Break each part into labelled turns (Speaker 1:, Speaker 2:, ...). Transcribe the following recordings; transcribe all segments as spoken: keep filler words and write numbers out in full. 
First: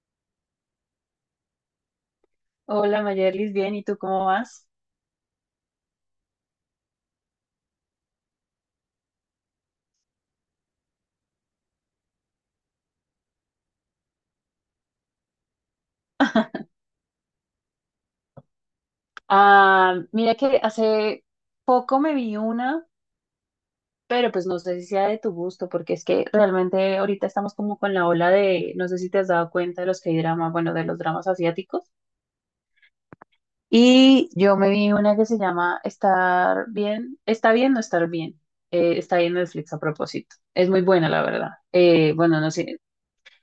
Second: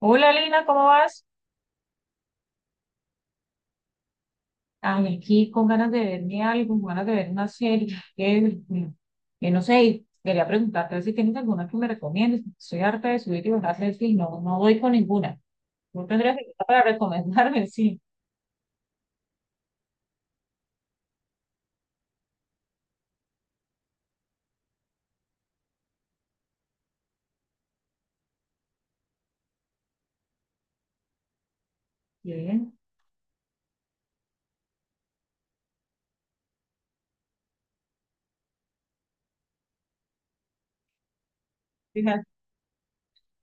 Speaker 1: Hola Lina, ¿cómo vas?
Speaker 2: Hola Mayerlis, bien, ¿y tú cómo vas?
Speaker 1: Ay, aquí con ganas de verme algo, con ganas de ver una serie. Que, mm, que no sé, y quería preguntarte si tienes alguna que me recomiendes. Soy harta de subir y bajar Netflix, no, no doy con ninguna. No tendrías que para recomendarme, sí.
Speaker 2: Ah, mira que hace poco me vi una, pero pues no sé si sea de tu gusto, porque es que realmente ahorita estamos como con la ola de, no sé si te has dado cuenta de los K-dramas, bueno, de los dramas asiáticos.
Speaker 1: Bien.
Speaker 2: Y yo me vi una que se llama Estar bien, está bien no estar bien. Eh, está ahí en Netflix a propósito. Es muy buena, la verdad. Eh,
Speaker 1: Fíjate,
Speaker 2: bueno, no sé,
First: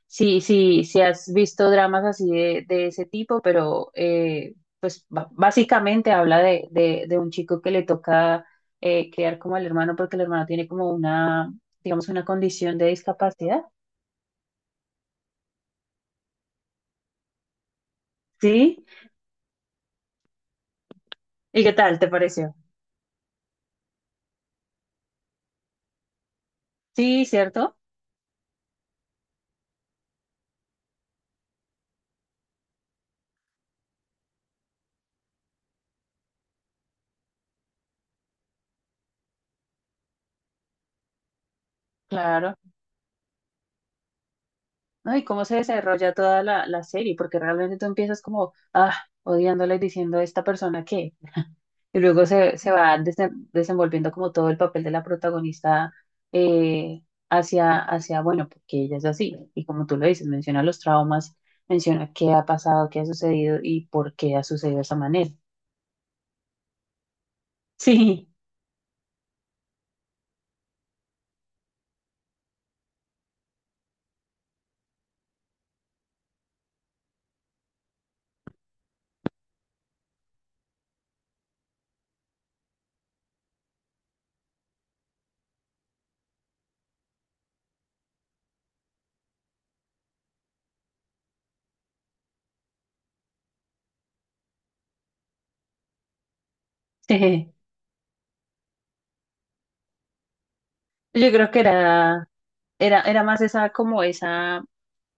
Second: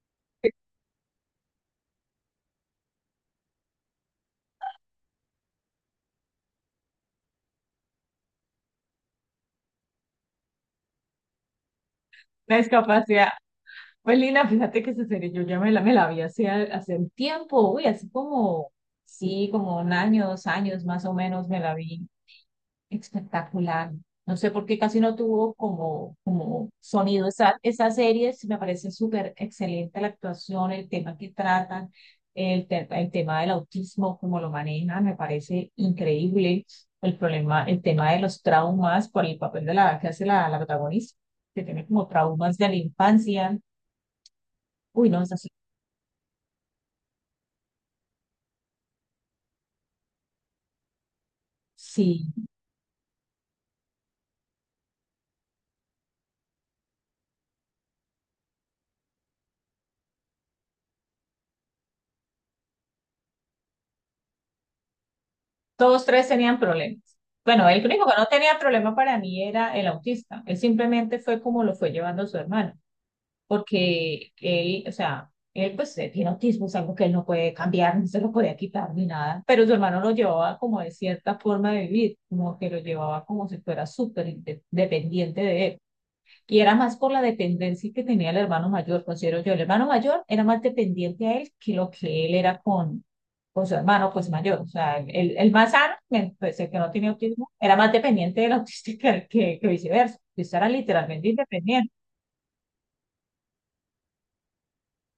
Speaker 2: Sí, sí, sí has visto dramas así de, de ese tipo, pero eh, pues ba- básicamente habla de, de, de un chico que le toca eh, criar como al hermano porque el hermano tiene como una, digamos, una
Speaker 1: la
Speaker 2: condición de
Speaker 1: discapacidad.
Speaker 2: discapacidad.
Speaker 1: Pues Lina, fíjate que esa serie yo ya me la, me la vi hace, hace un tiempo, uy, hace como,
Speaker 2: ¿Sí?
Speaker 1: sí, como un año, dos años más o menos me
Speaker 2: ¿Y qué
Speaker 1: la
Speaker 2: tal te
Speaker 1: vi.
Speaker 2: pareció?
Speaker 1: Espectacular. No sé por qué casi no tuvo como, como
Speaker 2: Sí,
Speaker 1: sonido esa,
Speaker 2: ¿cierto?
Speaker 1: esa serie. Sí, me parece súper excelente la actuación, el tema que tratan, el, te- el tema del autismo, cómo lo manejan, me parece increíble. El problema, el tema de los traumas por el papel de la que hace la, la protagonista, que tiene como
Speaker 2: Claro.
Speaker 1: traumas de la infancia. Uy,
Speaker 2: ¿No?
Speaker 1: no,
Speaker 2: ¿Y
Speaker 1: es
Speaker 2: cómo
Speaker 1: así.
Speaker 2: se desarrolla toda la, la serie? Porque realmente tú empiezas como, ah, odiándola y diciendo, ¿esta persona qué? Y luego
Speaker 1: Sí,
Speaker 2: se, se va desen- desenvolviendo como todo el papel de la protagonista eh, hacia, hacia, bueno, porque ella es así. Y como tú lo dices, menciona los traumas, menciona qué ha pasado, qué ha sucedido y por qué ha sucedido de esa manera.
Speaker 1: todos tres tenían problemas. Bueno, el único que no
Speaker 2: Sí,
Speaker 1: tenía problema para mí era el autista. Él simplemente fue como lo fue llevando su hermano. Porque él, o sea, él pues eh, tiene autismo, es algo que él no puede cambiar, no se lo podía quitar ni nada, pero su hermano lo llevaba como de cierta forma de vivir, como que lo llevaba como si fuera súper inde- dependiente de él. Y era más por la dependencia que tenía el hermano mayor, considero yo. El hermano mayor era más dependiente a él que lo que él era con, con su hermano, pues mayor. O sea, el, el más sano, me- pues, el que no tiene autismo,
Speaker 2: jeje.
Speaker 1: era más dependiente del autista que, que, que viceversa. Ellos eran literalmente
Speaker 2: Yo creo que
Speaker 1: independientes.
Speaker 2: era, era, era más esa, como esa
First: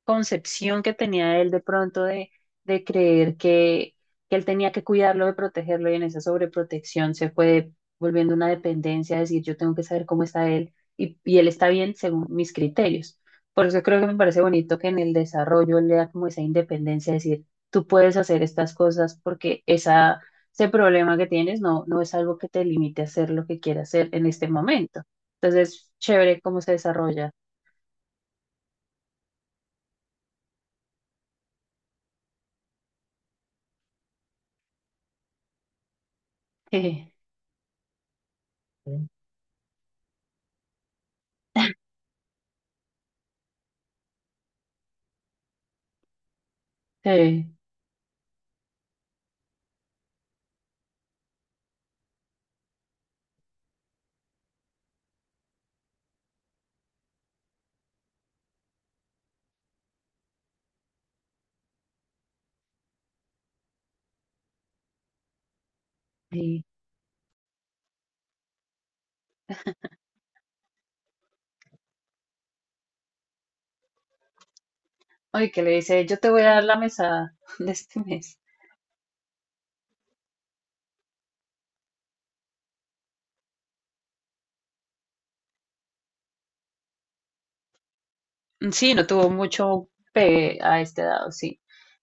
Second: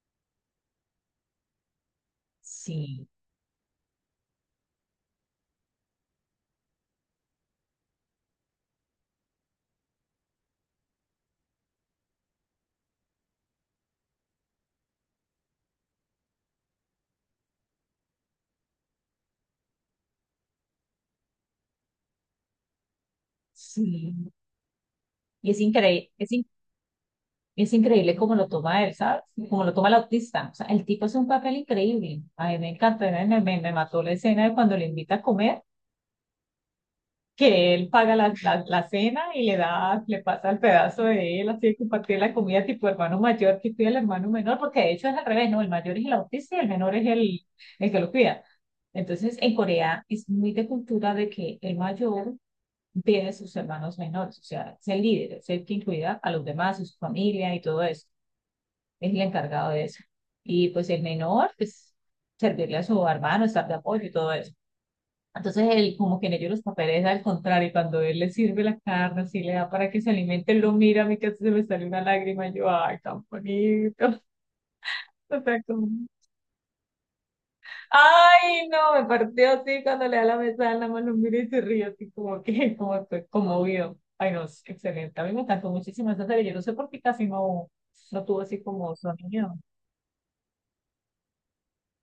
Speaker 2: concepción que tenía él de pronto de, de
Speaker 1: Sí,
Speaker 2: creer que, que él tenía que cuidarlo, de protegerlo, y en esa sobreprotección se fue volviendo una dependencia, decir, yo tengo que saber cómo está él y, y él está bien según mis criterios. Por eso creo que me parece bonito que en el desarrollo él le da como esa independencia, decir, tú puedes hacer estas cosas porque esa, ese problema que tienes no, no es algo que te limite a hacer lo que quieras hacer
Speaker 1: sí.
Speaker 2: en este momento.
Speaker 1: Y es
Speaker 2: Entonces,
Speaker 1: increíble, es,
Speaker 2: chévere
Speaker 1: in-
Speaker 2: cómo se desarrolla.
Speaker 1: es increíble cómo lo toma él, ¿sabes? Cómo lo toma el autista. O sea, el tipo hace un papel increíble. A mí me encantó, me, me- me mató la escena de cuando le invita a comer,
Speaker 2: Sí,
Speaker 1: que él paga la, la, la cena y le da, le pasa el pedazo de él, así de compartir la comida tipo hermano mayor que cuida al hermano menor, porque de hecho es al revés, ¿no? El mayor es el autista y el menor es el,
Speaker 2: sí.
Speaker 1: el que lo cuida. Entonces, en Corea es muy de cultura de que el mayor pide sus hermanos menores, o sea, es el líder, es el que incluirá a los demás, a su familia y todo eso, es el encargado de eso. Y pues el menor, pues servirle a su hermano, estar de apoyo y todo eso. Entonces, él, como que en ellos los
Speaker 2: Sí.
Speaker 1: papeles al contrario, cuando él le sirve la carne, así le da para que se alimente, él lo mira, a mí casi se me sale una lágrima, y yo, ay, tan bonito. O
Speaker 2: Oye,
Speaker 1: sea,
Speaker 2: que le
Speaker 1: como.
Speaker 2: dice, yo te voy a dar la mesada de este mes.
Speaker 1: Ay, no, me partió así cuando le da la mesa, nada más lo miro y se ríe así como que, como que conmovido. Ay, no, es excelente. A mí me encantó muchísimo esa serie. Yo no sé por qué casi no, no tuvo así
Speaker 2: Sí,
Speaker 1: como
Speaker 2: no tuvo
Speaker 1: sonido.
Speaker 2: mucho pegue a este dado, sí.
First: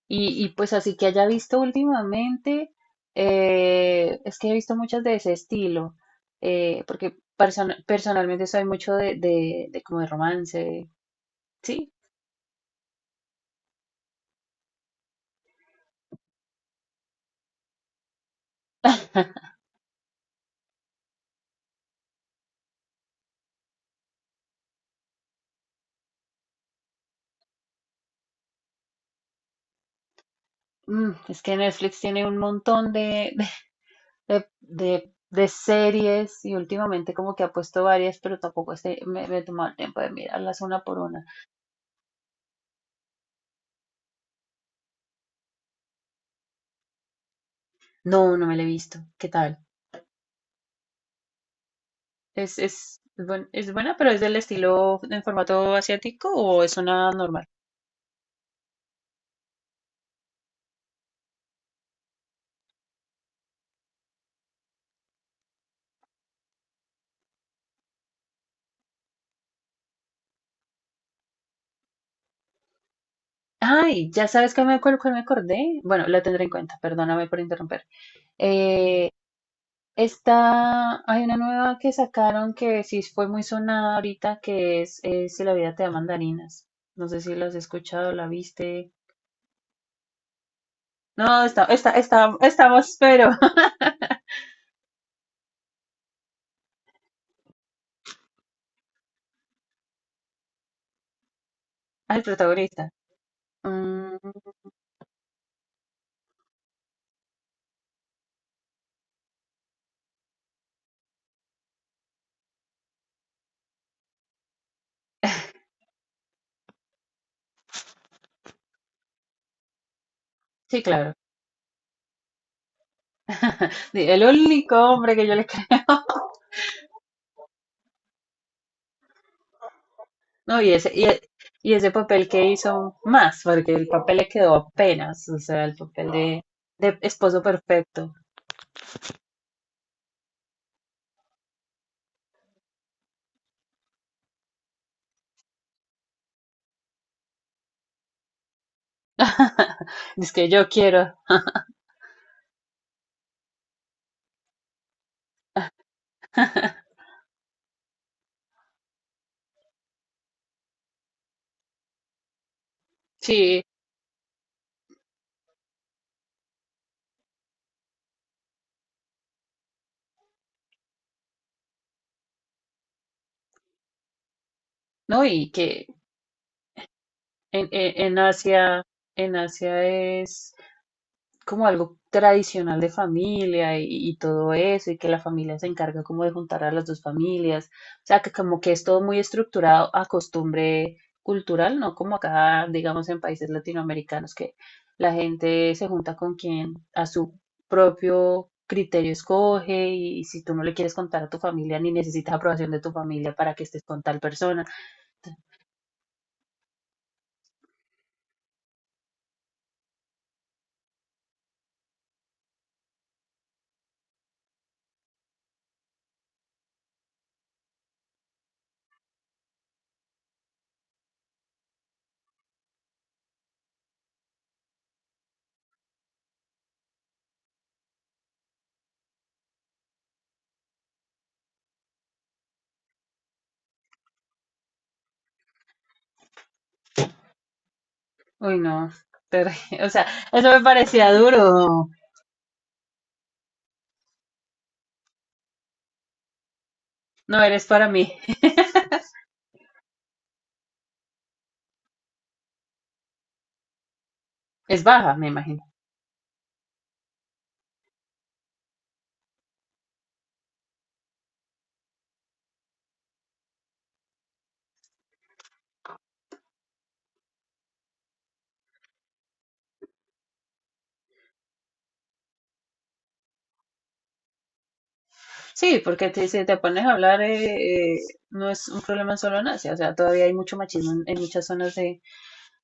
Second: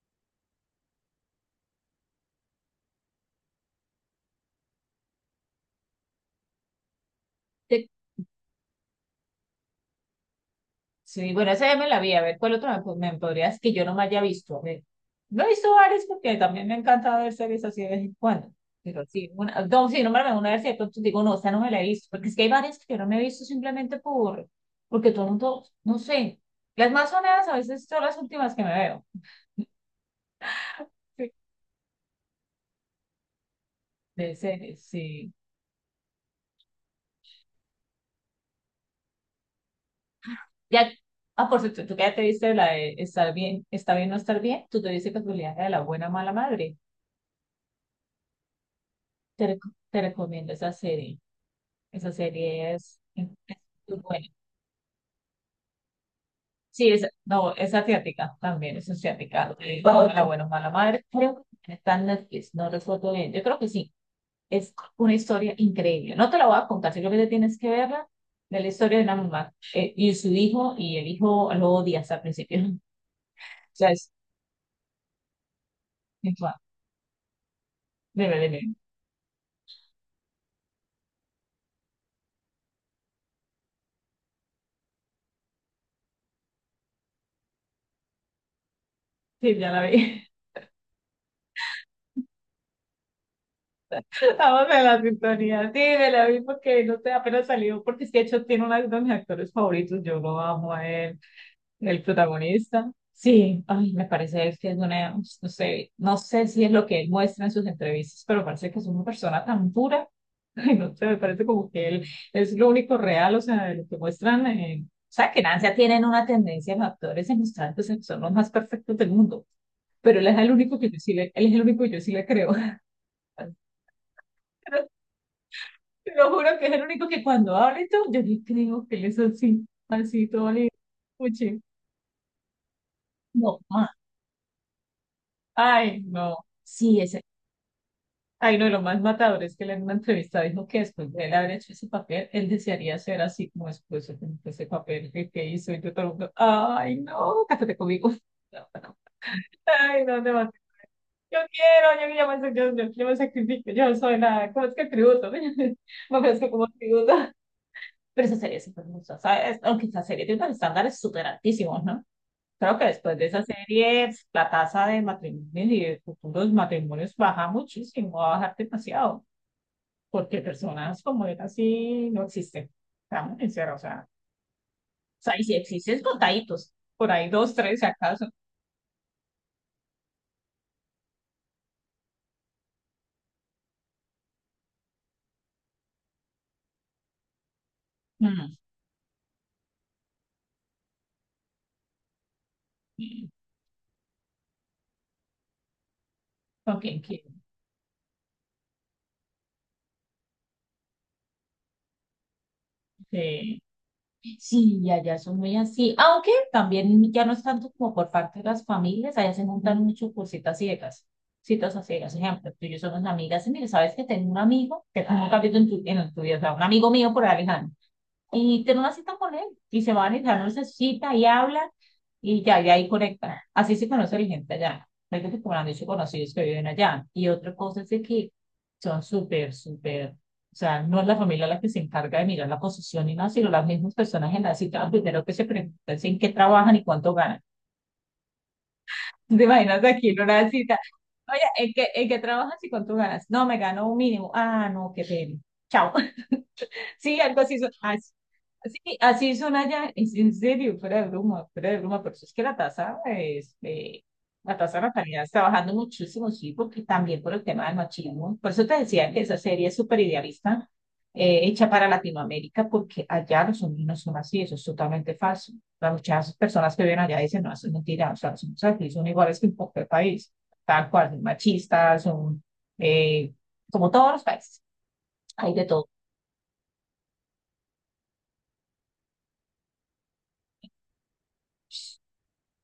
Speaker 2: Y, y pues así que haya visto últimamente, eh, es que he visto muchas de ese estilo, eh, porque persona- personalmente soy mucho de, de, de como de romance,
Speaker 1: Sí, bueno, esa ya me
Speaker 2: sí.
Speaker 1: la vi. A ver, ¿cuál otro me, po- me podrías que yo no me haya visto? A ver, no he visto varias porque también me encanta ver series así de vez en cuando. Pero sí, una, no, sí, nómbrame una, a ver si de pronto digo, no, esta no me la he visto. Porque es que hay varias que yo no me he visto simplemente por, porque todo el mundo, no sé. Las más sonadas a veces son las últimas que me veo.
Speaker 2: Mm,
Speaker 1: Sí.
Speaker 2: es que Netflix tiene un montón de,
Speaker 1: De
Speaker 2: de,
Speaker 1: series,
Speaker 2: de,
Speaker 1: sí.
Speaker 2: de series y últimamente como que ha puesto varias, pero tampoco este, me, me he tomado el tiempo de mirarlas una
Speaker 1: Ya,
Speaker 2: por una.
Speaker 1: ah, por cierto, tú que ya te viste la de Estar bien, está bien no estar bien, ¿tú te viste casualidad la de La Buena Mala Madre?
Speaker 2: No, no me la he visto. ¿Qué
Speaker 1: Te,
Speaker 2: tal?
Speaker 1: reco- te recomiendo esa serie. Esa
Speaker 2: ¿Es,
Speaker 1: serie es,
Speaker 2: es, es
Speaker 1: es
Speaker 2: buen- es buena,
Speaker 1: muy
Speaker 2: pero es
Speaker 1: buena.
Speaker 2: del estilo en formato asiático o es
Speaker 1: Sí, es,
Speaker 2: una normal?
Speaker 1: no, es asiática también, es asiática. Eh, La buena, bueno, mala madre. Creo que está en Netflix, no recuerdo bien. Yo creo que sí. Es una historia increíble. No te la voy a contar, sino que te tienes que verla de la historia de una mamá eh, y su hijo, y el hijo lo odia hasta el principio. O sea,
Speaker 2: Ay,
Speaker 1: es,
Speaker 2: ya sabes que me, acuer- cuál me acordé. Bueno, la
Speaker 1: es
Speaker 2: tendré en
Speaker 1: guau.
Speaker 2: cuenta, perdóname por interrumpir.
Speaker 1: Dime, dime.
Speaker 2: Eh, esta, Hay una nueva que sacaron que sí fue muy sonada ahorita, que es, eh, Si la vida te da mandarinas. No sé si la has escuchado, la viste.
Speaker 1: Sí, ya la vi.
Speaker 2: No, está, está, está, estamos, pero
Speaker 1: Estamos en la sintonía. Sí, me la vi porque no sé, apenas salió, porque es que de hecho tiene uno de mis actores favoritos. Yo lo amo a él. El
Speaker 2: al protagonista.
Speaker 1: protagonista. Sí, ay, me
Speaker 2: Mm,
Speaker 1: parece es que es una, no sé, no sé si es lo que él muestra en sus entrevistas, pero parece que es una persona tan pura. Ay, no sé, me parece como que él es lo único real, o sea, de lo que muestran. Eh, o sea, que en Asia tienen una tendencia los actores en mostrar pues, que son los más perfectos del mundo, pero él es el único
Speaker 2: sí,
Speaker 1: que yo sí
Speaker 2: claro.
Speaker 1: le, él es el único que yo sí le creo.
Speaker 2: El único
Speaker 1: Pero
Speaker 2: hombre que yo le creo.
Speaker 1: te lo juro que es el único que cuando habla y todo, yo le creo que él es así, así todo
Speaker 2: No,
Speaker 1: le
Speaker 2: y ese, y, e-
Speaker 1: escuche.
Speaker 2: y ese papel que hizo más,
Speaker 1: No,
Speaker 2: porque el papel le quedó apenas, o sea, el
Speaker 1: ay,
Speaker 2: papel
Speaker 1: no.
Speaker 2: de, de
Speaker 1: Sí, ese.
Speaker 2: esposo perfecto.
Speaker 1: Ay, no, y lo más matador es que él en una entrevista dijo que después de él haber hecho ese papel, él desearía ser así como después de ese papel que, que hizo. Y yo todo el mundo, ay, no, cásate conmigo. No, no. Ay, no,
Speaker 2: Es
Speaker 1: no,
Speaker 2: que yo quiero.
Speaker 1: yo quiero, yo, yo, me, yo, yo, yo me sacrifico, yo no soy nada, ¿cómo es que tributo? Me ofrezco como tributo. Pero esa serie es súper hermosa, ¿sabes? Aunque esa serie tiene unos estándares súper altísimos, ¿no? Creo que después de esa
Speaker 2: Sí,
Speaker 1: serie, pues, la tasa de matrimonios y de futuros matrimonios baja muchísimo, va a bajar demasiado, porque personas como él así no existen. Estamos sinceros, o sea, o
Speaker 2: no,
Speaker 1: sea, y
Speaker 2: y
Speaker 1: si
Speaker 2: que
Speaker 1: existen contaditos, por ahí dos,
Speaker 2: en,
Speaker 1: tres si
Speaker 2: en, en
Speaker 1: acaso.
Speaker 2: Asia, en Asia es como algo tradicional de familia y, y todo eso, y que la familia se encarga como de juntar a las dos familias, o sea, que
Speaker 1: Mm,
Speaker 2: como que es todo muy estructurado a costumbre cultural, no como acá, digamos, en países latinoamericanos, que la gente se junta con quien
Speaker 1: ¿Con quién
Speaker 2: a su propio criterio escoge y, y si tú no le quieres contar a tu familia ni necesitas aprobación de tu familia para
Speaker 1: quiere?
Speaker 2: que estés con tal persona.
Speaker 1: Sí, y allá son muy así, aunque también ya no es tanto como por parte de las familias, allá se montan mucho por citas ciegas, citas a ciegas, ejemplo, tú y yo somos amigas, y mire, sabes que tengo un amigo, que tú nunca has visto en tu, en tu vida, o sea, un amigo mío por Alejandro, y ten una cita con él y se van y dan una cita y hablan y ya, y ahí conectan. Así se conoce la gente allá. No que como han dicho conocidos que viven allá. Y otra cosa es de que son súper, súper, o sea, no es la familia la que se encarga de mirar la posición ni nada, sino las mismas personas en la cita, lo primero que se preguntan es en qué trabajan y cuánto ganan.
Speaker 2: Uy, no,
Speaker 1: ¿Te
Speaker 2: ter-
Speaker 1: imaginas
Speaker 2: o sea,
Speaker 1: aquí en una
Speaker 2: eso me
Speaker 1: cita?
Speaker 2: parecía
Speaker 1: Oye, ¿en qué,
Speaker 2: duro,
Speaker 1: en qué trabajas y cuánto ganas? No, me gano un mínimo. Ah, no, qué pena. Chao. Sí, algo
Speaker 2: no
Speaker 1: así
Speaker 2: eres
Speaker 1: son,
Speaker 2: para
Speaker 1: así,
Speaker 2: mí,
Speaker 1: sí, sí, así son allá, es en serio, fuera de broma, fuera de broma, pero eso es que la tasa es, eh, la tasa
Speaker 2: es
Speaker 1: de
Speaker 2: baja,
Speaker 1: natalidad
Speaker 2: me
Speaker 1: está
Speaker 2: imagino.
Speaker 1: bajando muchísimo, sí, porque también por el tema del machismo. Por eso te decía que esa serie es súper idealista, eh, hecha para Latinoamérica, porque allá los hombres no son así, eso es totalmente falso. Las muchas personas que viven allá dicen, no, eso es mentira, o sea, los hombres aquí son iguales que en cualquier país, tal cual, son machistas, son, eh, como todos los países, hay de
Speaker 2: Sí,
Speaker 1: todo.
Speaker 2: porque te- si te pones a hablar, eh, eh, no es un problema solo en Asia, o sea, todavía hay mucho machismo en, en muchas zonas de,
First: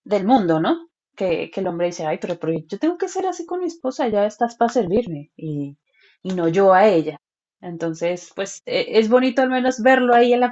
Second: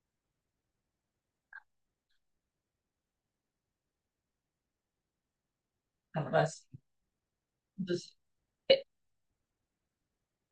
Speaker 2: del mundo, ¿no? Que, que el hombre dice, ay, pero, pero yo tengo que ser así con mi esposa, ya estás para servirme y, y
Speaker 1: Ahora,
Speaker 2: no yo a ella.
Speaker 1: Entonces,
Speaker 2: Entonces, pues
Speaker 1: eh,
Speaker 2: e- es bonito al menos verlo ahí en la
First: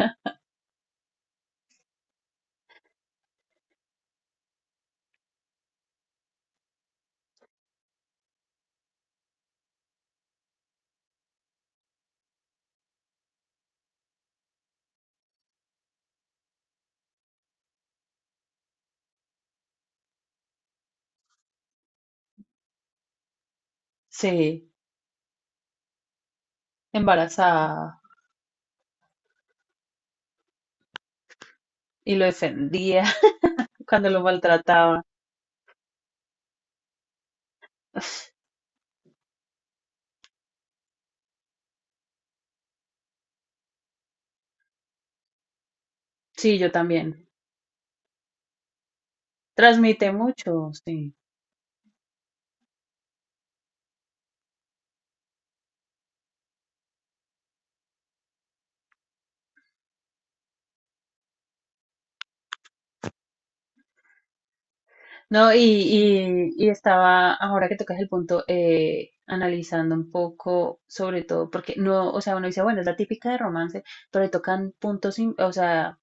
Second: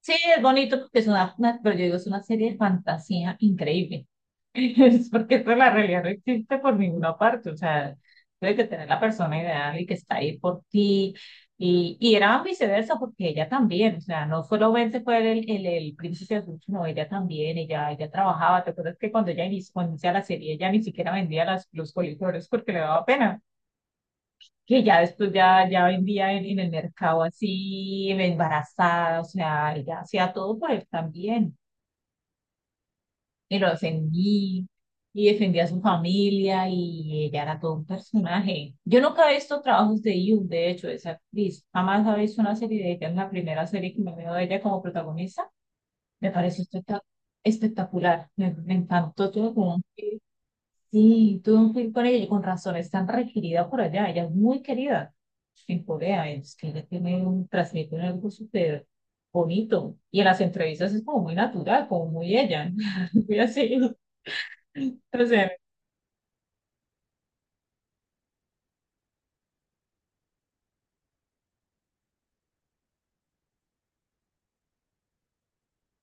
Speaker 1: sí, es bonito porque es una, una- pero yo digo, es una serie de fantasía increíble. Es porque esto, la realidad no existe por ninguna parte. O sea, tienes que tener la persona ideal y que está ahí por ti. Y, y era viceversa porque ella también, o sea, no solo solamente fue el, el, el príncipe azul, sino ella también, ella, ella trabajaba. ¿Te acuerdas que cuando ella inició, cuando inicia la serie, ella ni siquiera vendía las, los coliflores porque le daba pena?
Speaker 2: Sí,
Speaker 1: Que ya después ya, ya vendía en, en el mercado
Speaker 2: embarazada
Speaker 1: así, embarazada, o sea, ella hacía todo por él también.
Speaker 2: y lo defendía
Speaker 1: Y lo
Speaker 2: cuando lo
Speaker 1: defendí
Speaker 2: maltrataba.
Speaker 1: y defendía a su familia y ella era todo un personaje. Yo nunca he visto trabajos de You, de hecho, de esa actriz. Jamás he visto una serie de ella, es la primera serie que me veo de ella como protagonista. Me
Speaker 2: Sí,
Speaker 1: pareció
Speaker 2: yo
Speaker 1: espectac-
Speaker 2: también.
Speaker 1: espectacular, me, me encantó todo.
Speaker 2: Transmite mucho, sí.
Speaker 1: Sí, tuve un clip con ella y con razón es tan requerida por allá. Ella es muy querida en Corea. Es que ella tiene un, transmite un algo súper bonito. Y en las entrevistas es como muy natural, como muy ella. Muy así. O sea,
Speaker 2: No, y, y- y estaba, ahora que tocas el punto, eh, analizando un poco, sobre todo, porque no, o sea, uno dice, bueno, es la típica de romance, pero le tocan puntos, im- o sea,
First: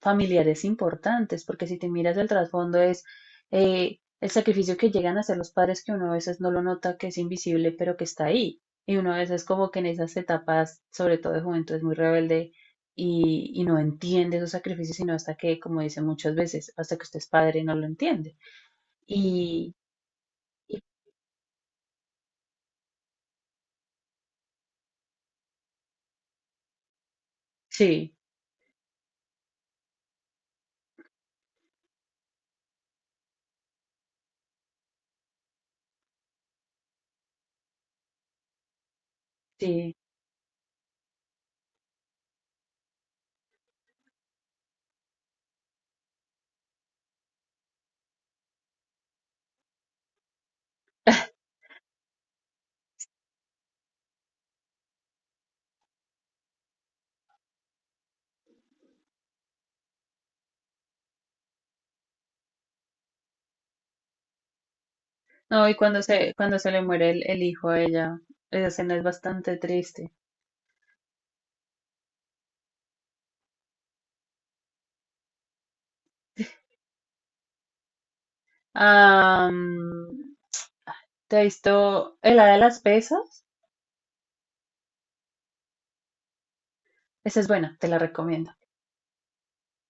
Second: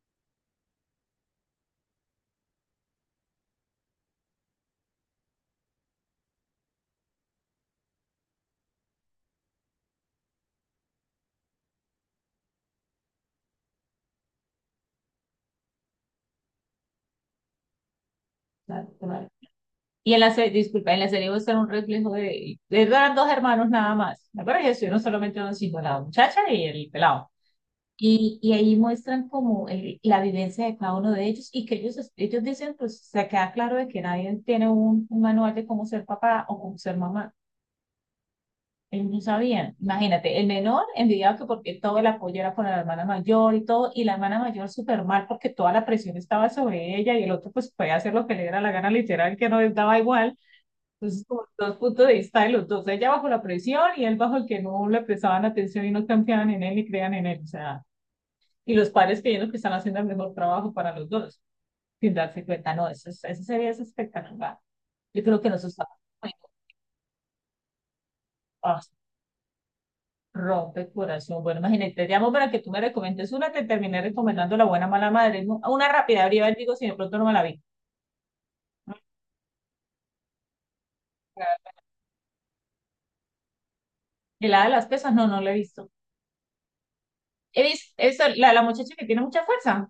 Speaker 2: familiares importantes, porque si te miras el trasfondo es eh, el sacrificio que llegan a hacer los padres, que uno a veces no lo nota, que es invisible, pero que está ahí. Y uno a veces como que en esas etapas, sobre todo de juventud, es muy rebelde y, y no entiende esos sacrificios, sino hasta que, como dicen muchas veces, hasta que usted es padre, no lo entiende.
Speaker 1: natural.
Speaker 2: Y,
Speaker 1: Y en la serie,
Speaker 2: y-
Speaker 1: disculpa, en la serie muestra un reflejo de, de eran dos hermanos nada más. La verdad, ellos estuvieron solamente uno, sino la muchacha y el pelado.
Speaker 2: sí,
Speaker 1: Y, y ahí muestran como el- la vivencia de cada uno de ellos y que ellos, ellos dicen, pues se queda claro de que nadie tiene un, un, manual de cómo ser papá o cómo ser mamá. Ellos no sabían.
Speaker 2: sí.
Speaker 1: Imagínate, el menor envidiaba que porque todo el apoyo era con la hermana mayor y todo, y la hermana mayor súper mal porque toda la presión estaba sobre ella y el otro pues podía hacer lo que le diera la gana literal, que no les daba igual. Entonces, como dos puntos de vista de los dos, ella bajo la presión y él bajo el que no le prestaban atención y no confiaban en él ni creían en él. O sea, y los padres creyendo que están haciendo el mejor trabajo para los dos, sin darse cuenta, no, eso, es- eso sería espectacular. Yo creo que nos
Speaker 2: No, y
Speaker 1: está
Speaker 2: cuando
Speaker 1: bueno,
Speaker 2: se, cuando se le muere el, el hijo a ella, esa
Speaker 1: ah,
Speaker 2: escena es bastante triste.
Speaker 1: rompe el corazón. Bueno, imagínate, te llamo para que tú me recomiendes una, te terminé recomendando La Buena Mala Madre, ¿no? Una rápida, abría el digo si de pronto no me la vi.
Speaker 2: Am, ¿te has visto el hada de las pesas?
Speaker 1: ¿El la de las pesas? No, no la he visto.
Speaker 2: Esa es
Speaker 1: He
Speaker 2: buena, te
Speaker 1: visto,
Speaker 2: la
Speaker 1: he visto la,
Speaker 2: recomiendo.
Speaker 1: la muchacha que tiene mucha fuerza.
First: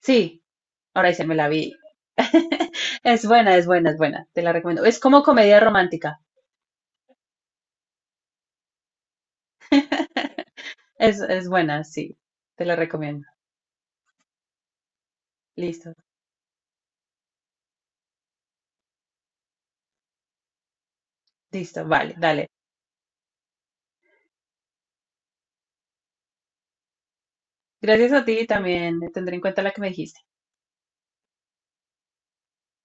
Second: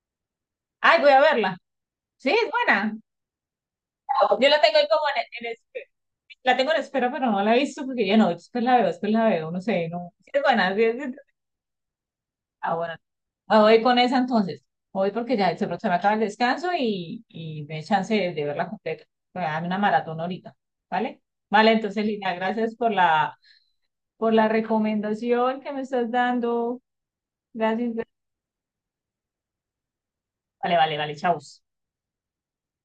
Speaker 2: Sí,
Speaker 1: Ay,
Speaker 2: ahora
Speaker 1: voy a
Speaker 2: dice, me la
Speaker 1: verla.
Speaker 2: vi.
Speaker 1: Sí, es buena.
Speaker 2: Es buena, es buena, es buena, te
Speaker 1: Yo
Speaker 2: la
Speaker 1: la tengo
Speaker 2: recomiendo.
Speaker 1: ahí
Speaker 2: Es
Speaker 1: como
Speaker 2: como
Speaker 1: en, en
Speaker 2: comedia
Speaker 1: espe-
Speaker 2: romántica.
Speaker 1: la tengo en espera, pero no la he visto porque ya no, después la veo, después la veo, no sé, no. Sí, es buena, sí, sí.
Speaker 2: Es, es buena, sí, te
Speaker 1: Ah,
Speaker 2: la
Speaker 1: bueno,
Speaker 2: recomiendo.
Speaker 1: me voy con esa entonces. Voy porque ya se se me
Speaker 2: Listo,
Speaker 1: acaba el descanso y, y me dé chance de, de verla completa. Voy a darme una maratón ahorita, ¿vale? Vale,
Speaker 2: listo,
Speaker 1: entonces,
Speaker 2: vale,
Speaker 1: Lina,
Speaker 2: dale.
Speaker 1: gracias por la, por la recomendación que me estás dando. Gracias.
Speaker 2: Gracias a ti también, tendré en cuenta la que me dijiste.
Speaker 1: Vale, vale, vale, chao.